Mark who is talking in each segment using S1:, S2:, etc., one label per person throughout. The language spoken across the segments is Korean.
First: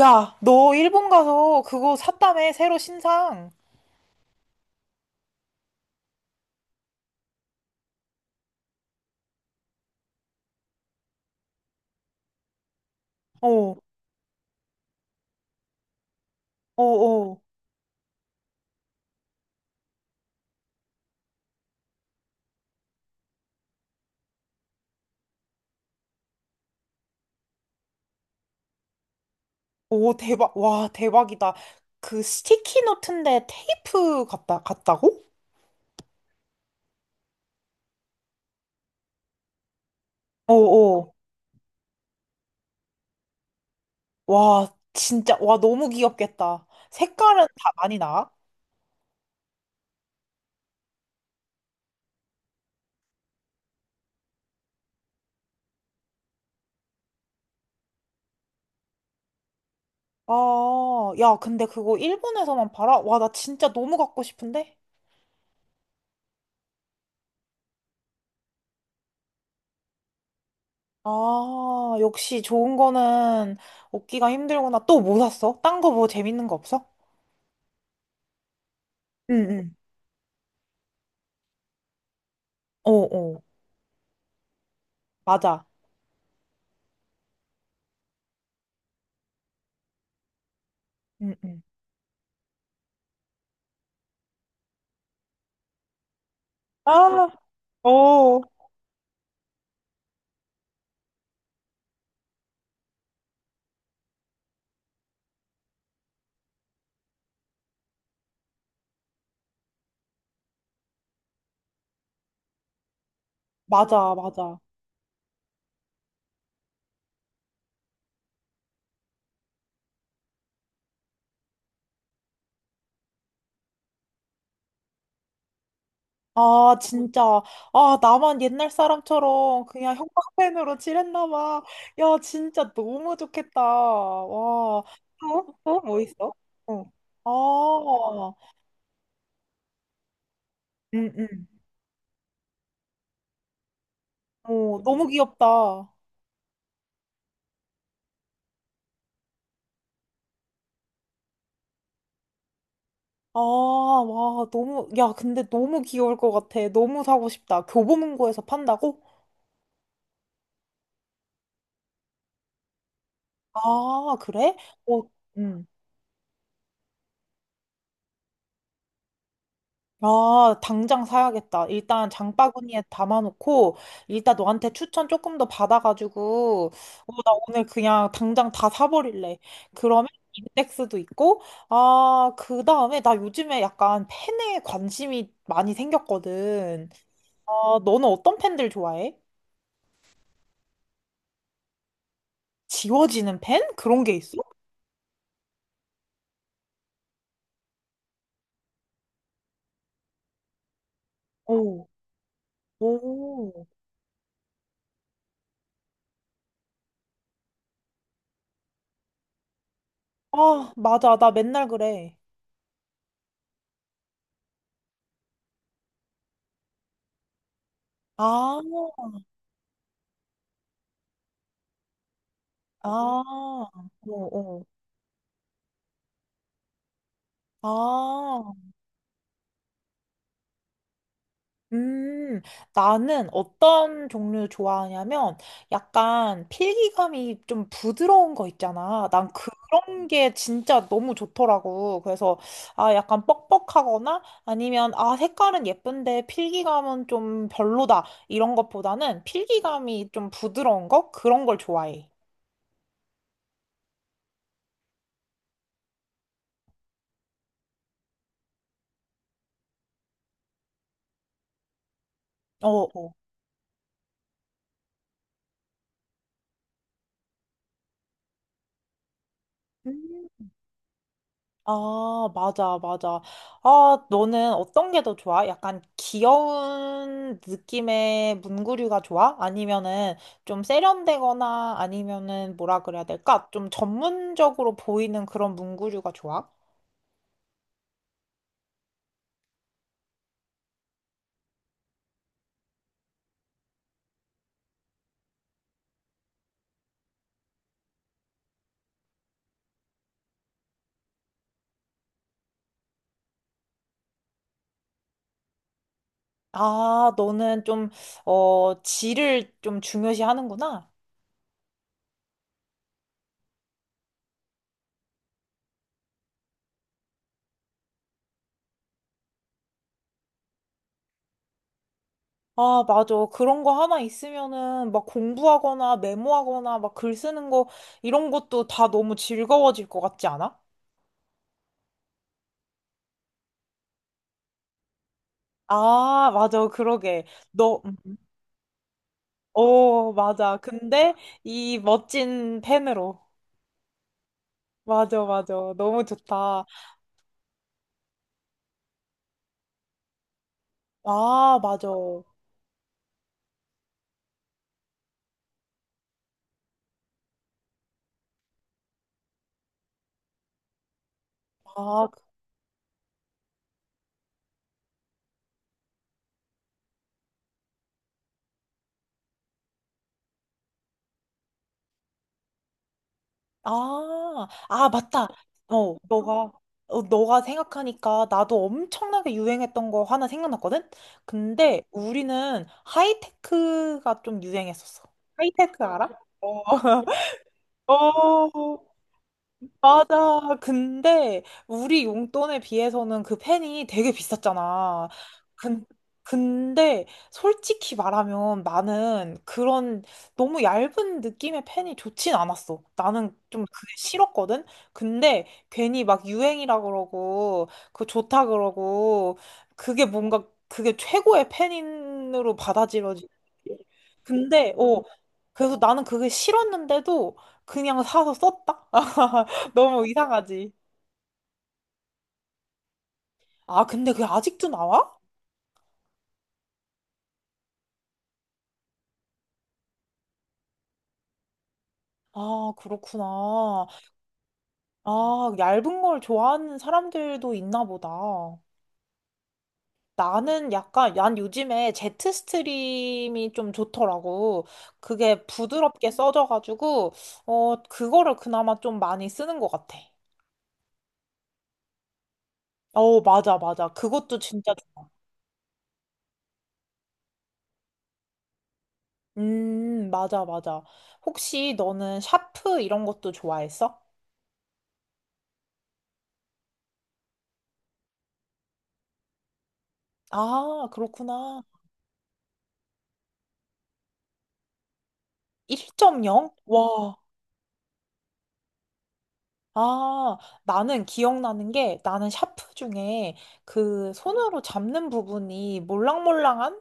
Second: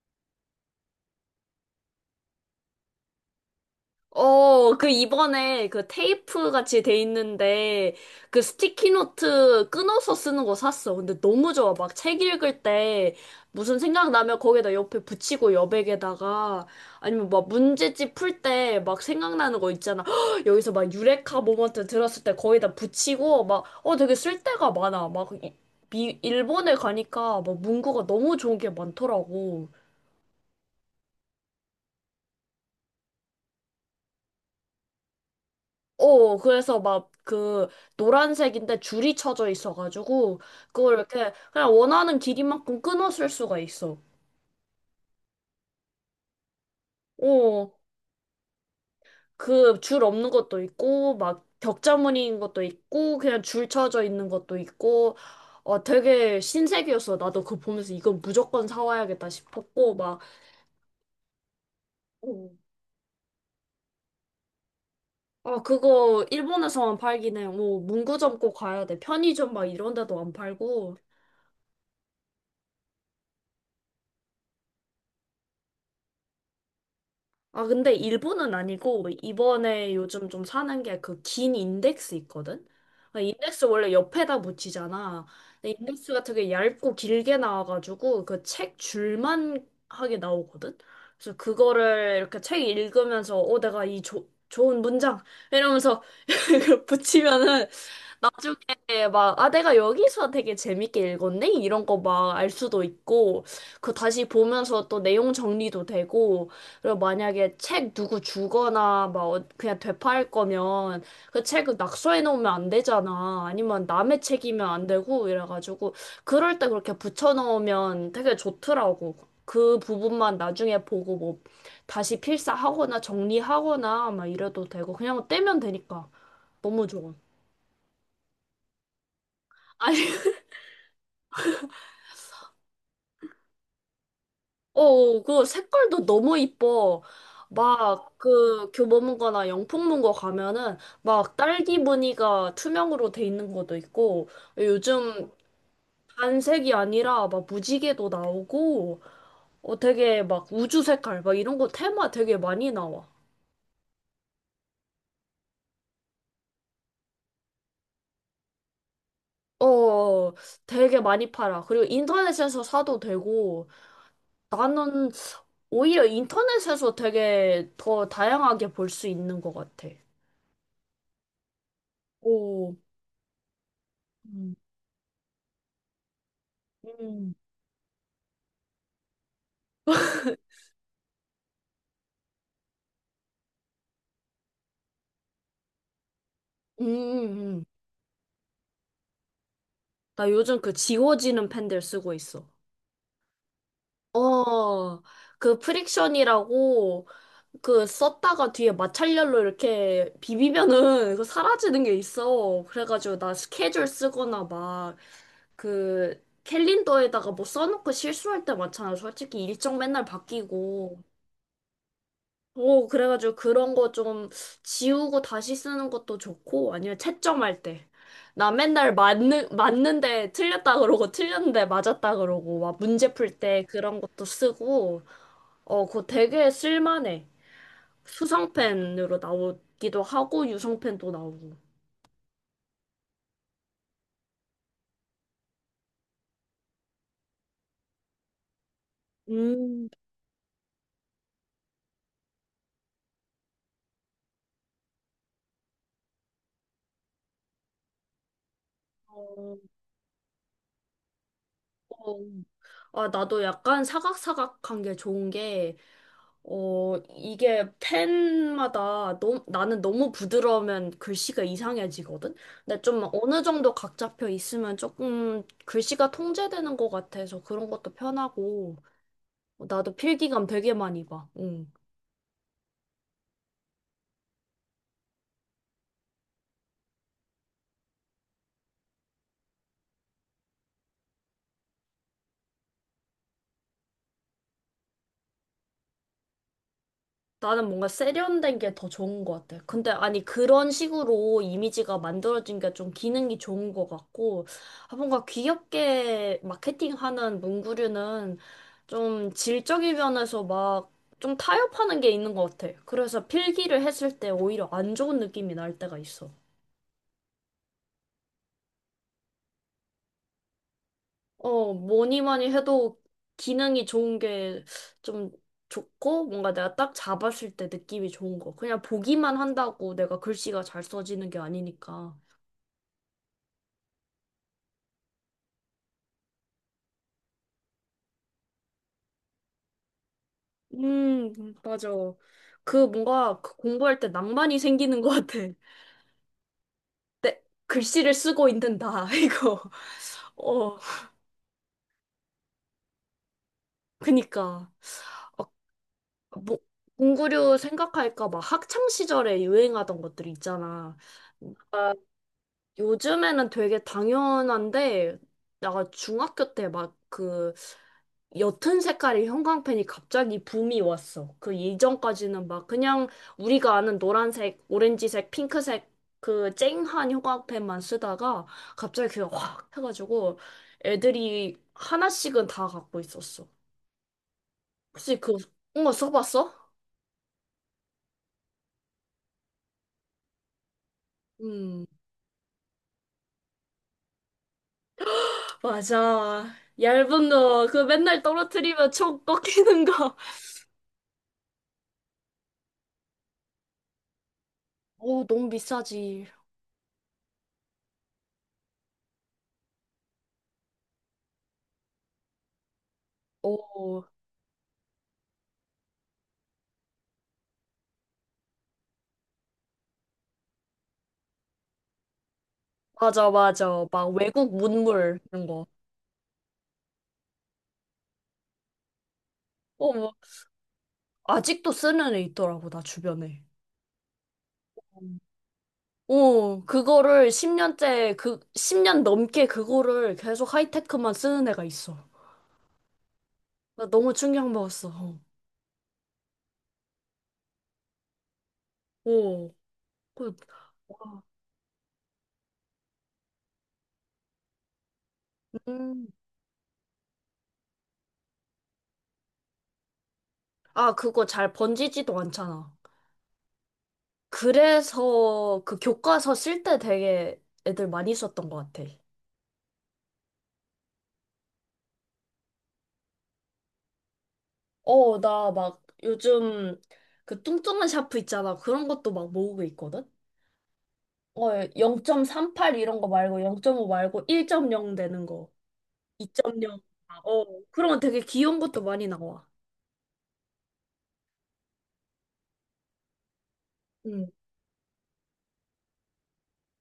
S1: 야, 너 일본 가서 그거 샀다며, 새로 신상.
S2: 어, 그 이번에 그 테이프 같이 돼 있는데 그 스티키노트 끊어서 쓰는 거 샀어. 근데 너무 좋아. 막 책 읽을 때
S1: 어, 어,
S2: 무슨 생각 나면 거기다 옆에 붙이고 여백에다가 아니면
S1: 어.
S2: 막 문제집 풀 때 막 생각나는 거 있잖아. 헉, 여기서 막 유레카 모먼트 들었을 때 거기다 붙이고 막 되게 쓸데가 많아. 막 일본에 가니까 막 문구가 너무 좋은 게 많더라고.
S1: 오, 대박. 와, 대박이다. 그 스티키 노트인데 테이프 같다, 같다고?
S2: 어, 그래서 막 그 노란색인데 줄이 쳐져 있어가지고
S1: 어,
S2: 그걸
S1: 어.
S2: 이렇게 그냥 원하는 길이만큼 끊어 쓸 수가 있어.
S1: 와, 진짜. 와, 너무 귀엽겠다. 색깔은
S2: 어,
S1: 다 많이 나?
S2: 그 줄 없는 것도 있고 막 격자무늬인 것도 있고 그냥 줄 쳐져 있는 것도 있고 어, 되게 신세계였어. 나도 그거 보면서 이건 무조건 사와야겠다 싶었고 막
S1: 아, 야, 근데 그거
S2: 어,
S1: 일본에서만 팔아? 와, 나 진짜 너무 갖고 싶은데?
S2: 아, 그거 일본에서만 팔긴 해. 뭐 문구점 꼭 가야 돼. 편의점 막 이런 데도 안 팔고.
S1: 아, 역시 좋은 거는 얻기가 힘들구나. 또 뭐 샀어? 딴 거 뭐 재밌는 거 없어?
S2: 아, 근데 일본은 아니고,
S1: 응, 응.
S2: 이번에 요즘 좀 사는 게 그 긴 인덱스 있거든?
S1: 어,
S2: 아,
S1: 어.
S2: 인덱스 원래 옆에다 붙이잖아.
S1: 맞아.
S2: 근데 인덱스가 되게 얇고 길게 나와가지고, 그 책 줄만 하게 나오거든?
S1: 응,
S2: 그래서
S1: 응.
S2: 그거를 이렇게 책 읽으면서, 내가 이 좋은 문장! 이러면서
S1: 아,
S2: 붙이면은,
S1: 어,
S2: 나중에 막, 아, 내가 여기서 되게 재밌게 읽었네? 이런 거 막 알 수도 있고, 그 다시 보면서 또 내용 정리도 되고, 그리고 만약에 책 누구 주거나 막 그냥 되팔 거면 그 책을 낙서해 놓으면 안 되잖아. 아니면
S1: 맞아,
S2: 남의
S1: 맞아.
S2: 책이면 안 되고 이래가지고 그럴 때 그렇게 붙여 넣으면 되게 좋더라고. 그 부분만 나중에 보고 뭐 다시 필사하거나 정리하거나 막 이래도 되고 그냥 떼면 되니까
S1: 아,
S2: 너무 좋아.
S1: 진짜. 아, 나만 옛날 사람처럼 그냥 형광펜으로 칠했나 봐. 야, 진짜 너무 좋겠다. 와.
S2: 어, 그
S1: 또? 또? 뭐
S2: 색깔도
S1: 있어?
S2: 너무
S1: 어.
S2: 이뻐. 막
S1: 아,
S2: 그 교보문고나 영풍문고 가면은
S1: 응,
S2: 막
S1: 응.
S2: 딸기 무늬가 투명으로 돼 있는 것도 있고
S1: 어, 너무
S2: 요즘
S1: 귀엽다. 아,
S2: 단색이 아니라 막 무지개도 나오고 되게 막 우주 색깔 막 이런 거 테마 되게 많이 나와.
S1: 와, 너무, 야, 근데 너무 귀여울 것 같아. 너무 사고 싶다. 교보문고에서 판다고?
S2: 어, 어, 되게 많이 팔아. 그리고 인터넷에서 사도 되고
S1: 아, 그래? 어,
S2: 나는
S1: 응.
S2: 오히려 인터넷에서 되게 더 다양하게 볼 수 있는 것 같아.
S1: 아, 당장 사야겠다. 일단
S2: 오.
S1: 장바구니에 담아놓고, 일단
S2: 음.
S1: 너한테 추천 조금 더 받아가지고, 어, 나
S2: 음.
S1: 오늘 그냥 당장 다 사버릴래. 그러면 인덱스도 있고, 아, 그 다음에 나 요즘에 약간 팬에 관심이 많이 생겼거든.
S2: 음.
S1: 아, 너는 어떤 팬들 좋아해?
S2: 나 요즘 그 지워지는 펜들 쓰고 있어.
S1: 지워지는 팬? 그런 게 있어?
S2: 어, 그 프릭션이라고 그 썼다가 뒤에 마찰열로 이렇게 비비면은 그 사라지는
S1: 오,
S2: 게 있어. 그래가지고 나
S1: 오.
S2: 스케줄 쓰거나 막 그 캘린더에다가 뭐 써놓고 실수할 때 많잖아. 솔직히 일정 맨날
S1: 아,
S2: 바뀌고.
S1: 맞아. 나 맨날 그래.
S2: 오, 그래가지고 그런 거 좀 지우고 다시 쓰는 것도 좋고, 아니면 채점할 때. 나
S1: 아,
S2: 맨날 맞는데 틀렸다 그러고, 틀렸는데 맞았다 그러고, 막
S1: 아,
S2: 문제 풀 때
S1: 어,
S2: 그런 것도
S1: 어.
S2: 쓰고, 어, 그거 되게 쓸만해.
S1: 아,
S2: 수성펜으로 나오기도 하고, 유성펜도 나오고.
S1: 음, 나는 어떤 종류 좋아하냐면 약간 필기감이 좀 부드러운 거 있잖아. 난
S2: 음,
S1: 그런 게 진짜 너무 좋더라고. 그래서 아, 약간 뻑뻑하거나 아니면 아, 색깔은 예쁜데 필기감은 좀 별로다. 이런 것보다는
S2: 어,
S1: 필기감이 좀 부드러운 거? 그런 걸 좋아해.
S2: 어, 아, 나도 약간 사각사각한 게 좋은 게, 어, 이게 펜마다 너무, 나는 너무 부드러우면 글씨가 이상해지거든?
S1: 어,
S2: 근데 좀
S1: 어.
S2: 어느 정도 각 잡혀 있으면 조금 글씨가 통제되는 것 같아서 그런 것도 편하고, 어, 나도
S1: 음.
S2: 필기감 되게 많이 봐. 응.
S1: 아, 맞아, 맞아. 아, 너는 어떤 게 더 좋아? 약간 귀여운 느낌의 문구류가 좋아? 아니면은 좀 세련되거나 아니면은 뭐라 그래야 될까? 좀 전문적으로 보이는 그런 문구류가 좋아?
S2: 나는 뭔가 세련된 게 더 좋은 것 같아. 근데 아니 그런 식으로 이미지가 만들어진 게 좀 기능이 좋은 것 같고 아, 뭔가 귀엽게 마케팅하는 문구류는 좀 질적인 면에서 막 좀 타협하는 게 있는 것 같아. 그래서 필기를 했을 때 오히려 안 좋은 느낌이 날 때가 있어.
S1: 아, 너는 좀, 어, 질을 좀 중요시 하는구나.
S2: 어, 뭐니 뭐니 해도 기능이 좋은 게 좀 좋고, 뭔가 내가 딱 잡았을 때 느낌이 좋은 거. 그냥 보기만 한다고 내가 글씨가 잘 써지는 게 아니니까.
S1: 아, 맞아. 그런 거 하나 있으면은 막 공부하거나 메모하거나 막 글 쓰는 거 이런 것도 다 너무 즐거워질 것 같지 않아?
S2: 음, 맞아. 그 뭔가 그 공부할 때 낭만이 생기는 것 같아.
S1: 아, 맞아. 그러게.
S2: 내
S1: 너,
S2: 글씨를 쓰고 있는 나, 이거.
S1: 오, 맞아.
S2: 어,
S1: 근데 이 멋진 펜으로.
S2: 그니까.
S1: 맞아,
S2: 어,
S1: 맞아. 너무
S2: 뭐,
S1: 좋다.
S2: 공구류 생각할까 막 학창 시절에 유행하던 것들 있잖아.
S1: 아, 맞아.
S2: 요즘에는 되게 당연한데, 내가 중학교 때 막 그 옅은 색깔의 형광펜이 갑자기 붐이 왔어. 그
S1: 아, 그-
S2: 이전까지는 막 그냥 우리가 아는 노란색, 오렌지색, 핑크색 그 쨍한 형광펜만 쓰다가 갑자기 그게 확 해가지고 애들이 하나씩은 다 갖고 있었어.
S1: 아, 아,
S2: 혹시
S1: 맞다.
S2: 그, 응,
S1: 어, 너가,
S2: 써봤어?
S1: 어, 너가 생각하니까 나도 엄청나게 유행했던 거 하나 생각났거든? 근데
S2: 음,
S1: 우리는 하이테크가 좀 유행했었어. 하이테크 알아?
S2: 맞아.
S1: 어.
S2: 얇은 거, 그 맨날
S1: 어.
S2: 떨어뜨리면 총 꺾이는 거.
S1: 맞아. 근데 우리 용돈에 비해서는 그 펜이 되게 비쌌잖아.
S2: 오, 너무
S1: 근,
S2: 비싸지.
S1: 근데 솔직히 말하면 나는 그런 너무 얇은 느낌의 펜이 좋진 않았어. 나는 좀 그게
S2: 오,
S1: 싫었거든. 근데 괜히 막 유행이라 그러고 그거 좋다 그러고 그게 뭔가 그게 최고의 펜으로 받아들여지.
S2: 맞아, 맞아. 막 외국
S1: 근데 어
S2: 문물 이런 거.
S1: 그래서 나는 그게 싫었는데도 그냥 사서 썼다.
S2: 어,
S1: 너무
S2: 뭐,
S1: 이상하지.
S2: 아직도 쓰는 애 있더라고, 나 주변에.
S1: 아, 근데 그게 아직도 나와?
S2: 어, 그거를 10년째, 그, 10년 넘게 그거를 계속 하이테크만 쓰는 애가 있어.
S1: 아, 그렇구나.
S2: 나 너무 충격 먹었어. 어,
S1: 아, 얇은 걸 좋아하는 사람들도 있나 보다.
S2: 어, 그,
S1: 나는 약간,
S2: 와,
S1: 난 요즘에 제트 스트림이 좀 좋더라고. 그게
S2: 음.
S1: 부드럽게 써져가지고, 어, 그거를 그나마 좀 많이 쓰는 것 같아.
S2: 아, 그거 잘 번지지도 않잖아.
S1: 어, 맞아, 맞아. 그것도 진짜, 좋-
S2: 그래서 그 교과서 쓸 때 되게 애들 많이 썼던 것 같아.
S1: 맞아, 맞아. 혹시 너는 샤프 이런 것도 좋아했어?
S2: 어, 나 막 요즘 그 뚱뚱한 샤프 있잖아. 그런 것도 막 모으고 있거든?
S1: 아,
S2: 어,
S1: 그렇구나.
S2: 0.38 이런 거 말고 0.5 말고 1.0 되는 거.
S1: 1.0?
S2: 2.0.
S1: 와.
S2: 아, 어, 그런 거 되게 귀여운 것도 많이 나와.
S1: 아, 나는 기억나는 게 나는 샤프 중에 그
S2: 응.
S1: 손으로 잡는 부분이 몰랑몰랑한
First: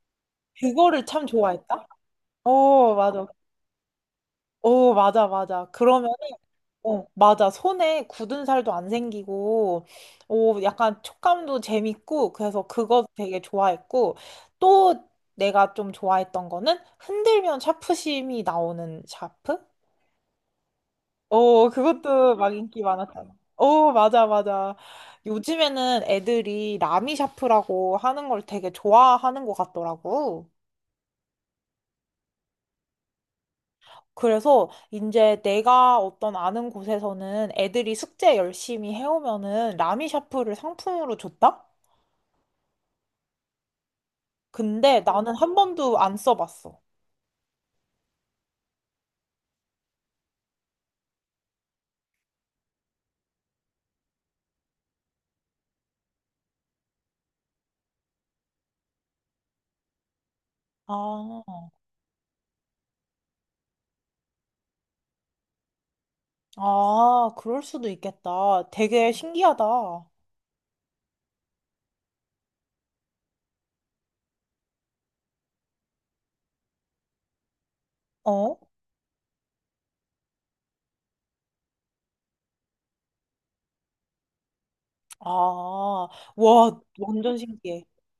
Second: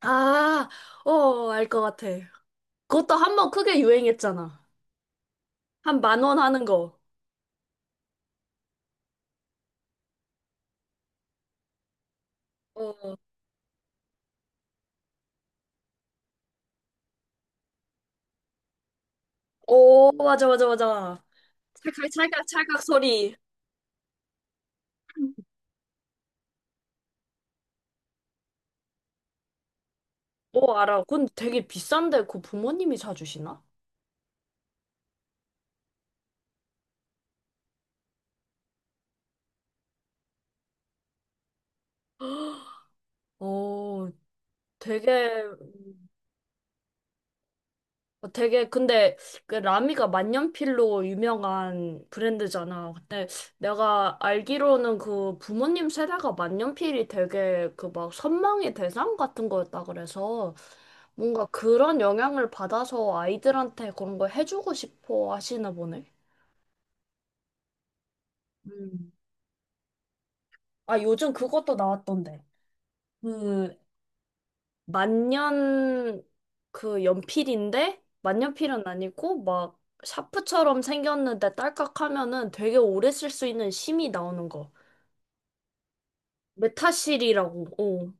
S2: 아,
S1: 그거를 참
S2: 어, 알 것
S1: 좋아했다.
S2: 같아.
S1: 오,
S2: 그것도
S1: 맞아.
S2: 한 번 크게 유행했잖아.
S1: 오, 맞아, 맞아.
S2: 한
S1: 그러면,
S2: 10,000원 하는 거.
S1: 어, 맞아. 손에 굳은 살도 안 생기고, 오, 약간 촉감도 재밌고, 그래서 그거
S2: 어,
S1: 되게 좋아했고, 또 내가 좀 좋아했던 거는 흔들면 샤프심이 나오는 샤프?
S2: 오, 맞아, 맞아, 맞아.
S1: 어,
S2: 찰칵,
S1: 그것도
S2: 찰칵,
S1: 막
S2: 찰칵
S1: 인기 많았잖아.
S2: 소리.
S1: 어, 맞아, 맞아. 요즘에는 애들이 라미샤프라고 하는 걸 되게 좋아하는 것 같더라고.
S2: 오, 알아. 그건 되게 비싼데, 그 부모님이 사주시나?
S1: 그래서 이제 내가 어떤 아는 곳에서는 애들이 숙제 열심히 해오면은 라미샤프를 상품으로 줬다?
S2: 어,
S1: 근데
S2: 되게
S1: 나는 한
S2: 어,
S1: 번도 안 써봤어.
S2: 되게 근데 그 라미가 만년필로 유명한 브랜드잖아. 근데 내가 알기로는 그 부모님 세대가 만년필이 되게 그 막 선망의 대상 같은 거였다 그래서
S1: 아,
S2: 뭔가 그런 영향을 받아서 아이들한테 그런 걸 해주고 싶어 하시나 보네.
S1: 아, 그럴 수도 있겠다. 되게
S2: 음.
S1: 신기하다. 어?
S2: 아, 요즘 그것도 나왔던데. 그 만년 그 연필인데 만년필은 아니고 막 샤프처럼 생겼는데 딸깍 하면은 되게 오래 쓸 수 있는 심이 나오는 거.
S1: 아, 와, 완전
S2: 메타실이라고.
S1: 신기해.
S2: 어.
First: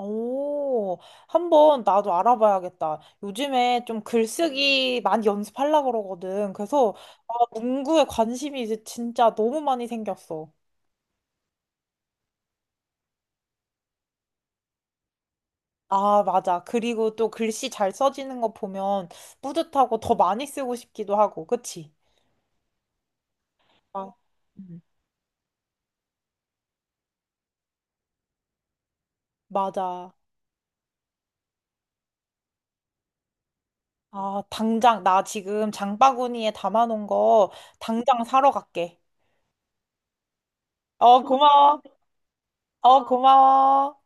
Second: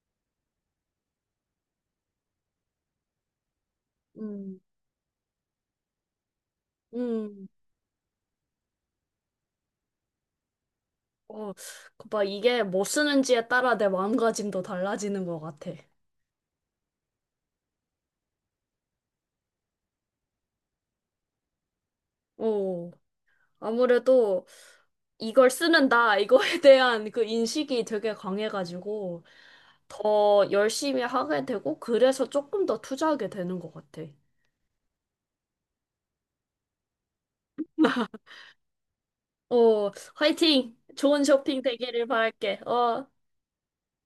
S1: 오, 한번 나도 알아봐야겠다. 요즘에 좀
S2: 음.
S1: 글쓰기 많이 연습하려고 그러거든. 그래서 아,
S2: 음.
S1: 문구에 관심이 이제 진짜 너무 많이 생겼어.
S2: 어. 그 막 이게 뭐 쓰는지에 따라 내 마음가짐도 달라지는 것 같아.
S1: 아, 맞아. 그리고 또 글씨 잘 써지는 거 보면 뿌듯하고 더 많이 쓰고 싶기도 하고, 그치?
S2: 어.
S1: 아,
S2: 아무래도
S1: 음,
S2: 이걸 쓰는다, 이거에 대한 그 인식이 되게 강해가지고
S1: 맞아.
S2: 더 열심히 하게 되고 그래서 조금 더 투자하게 되는 것 같아.
S1: 아, 당장, 나 지금 장바구니에 담아놓은 거 당장 사러 갈게.
S2: 어, 화이팅!
S1: 어,
S2: 좋은 쇼핑
S1: 고마워.
S2: 되기를 바랄게.
S1: 어,
S2: 어,
S1: 고마워.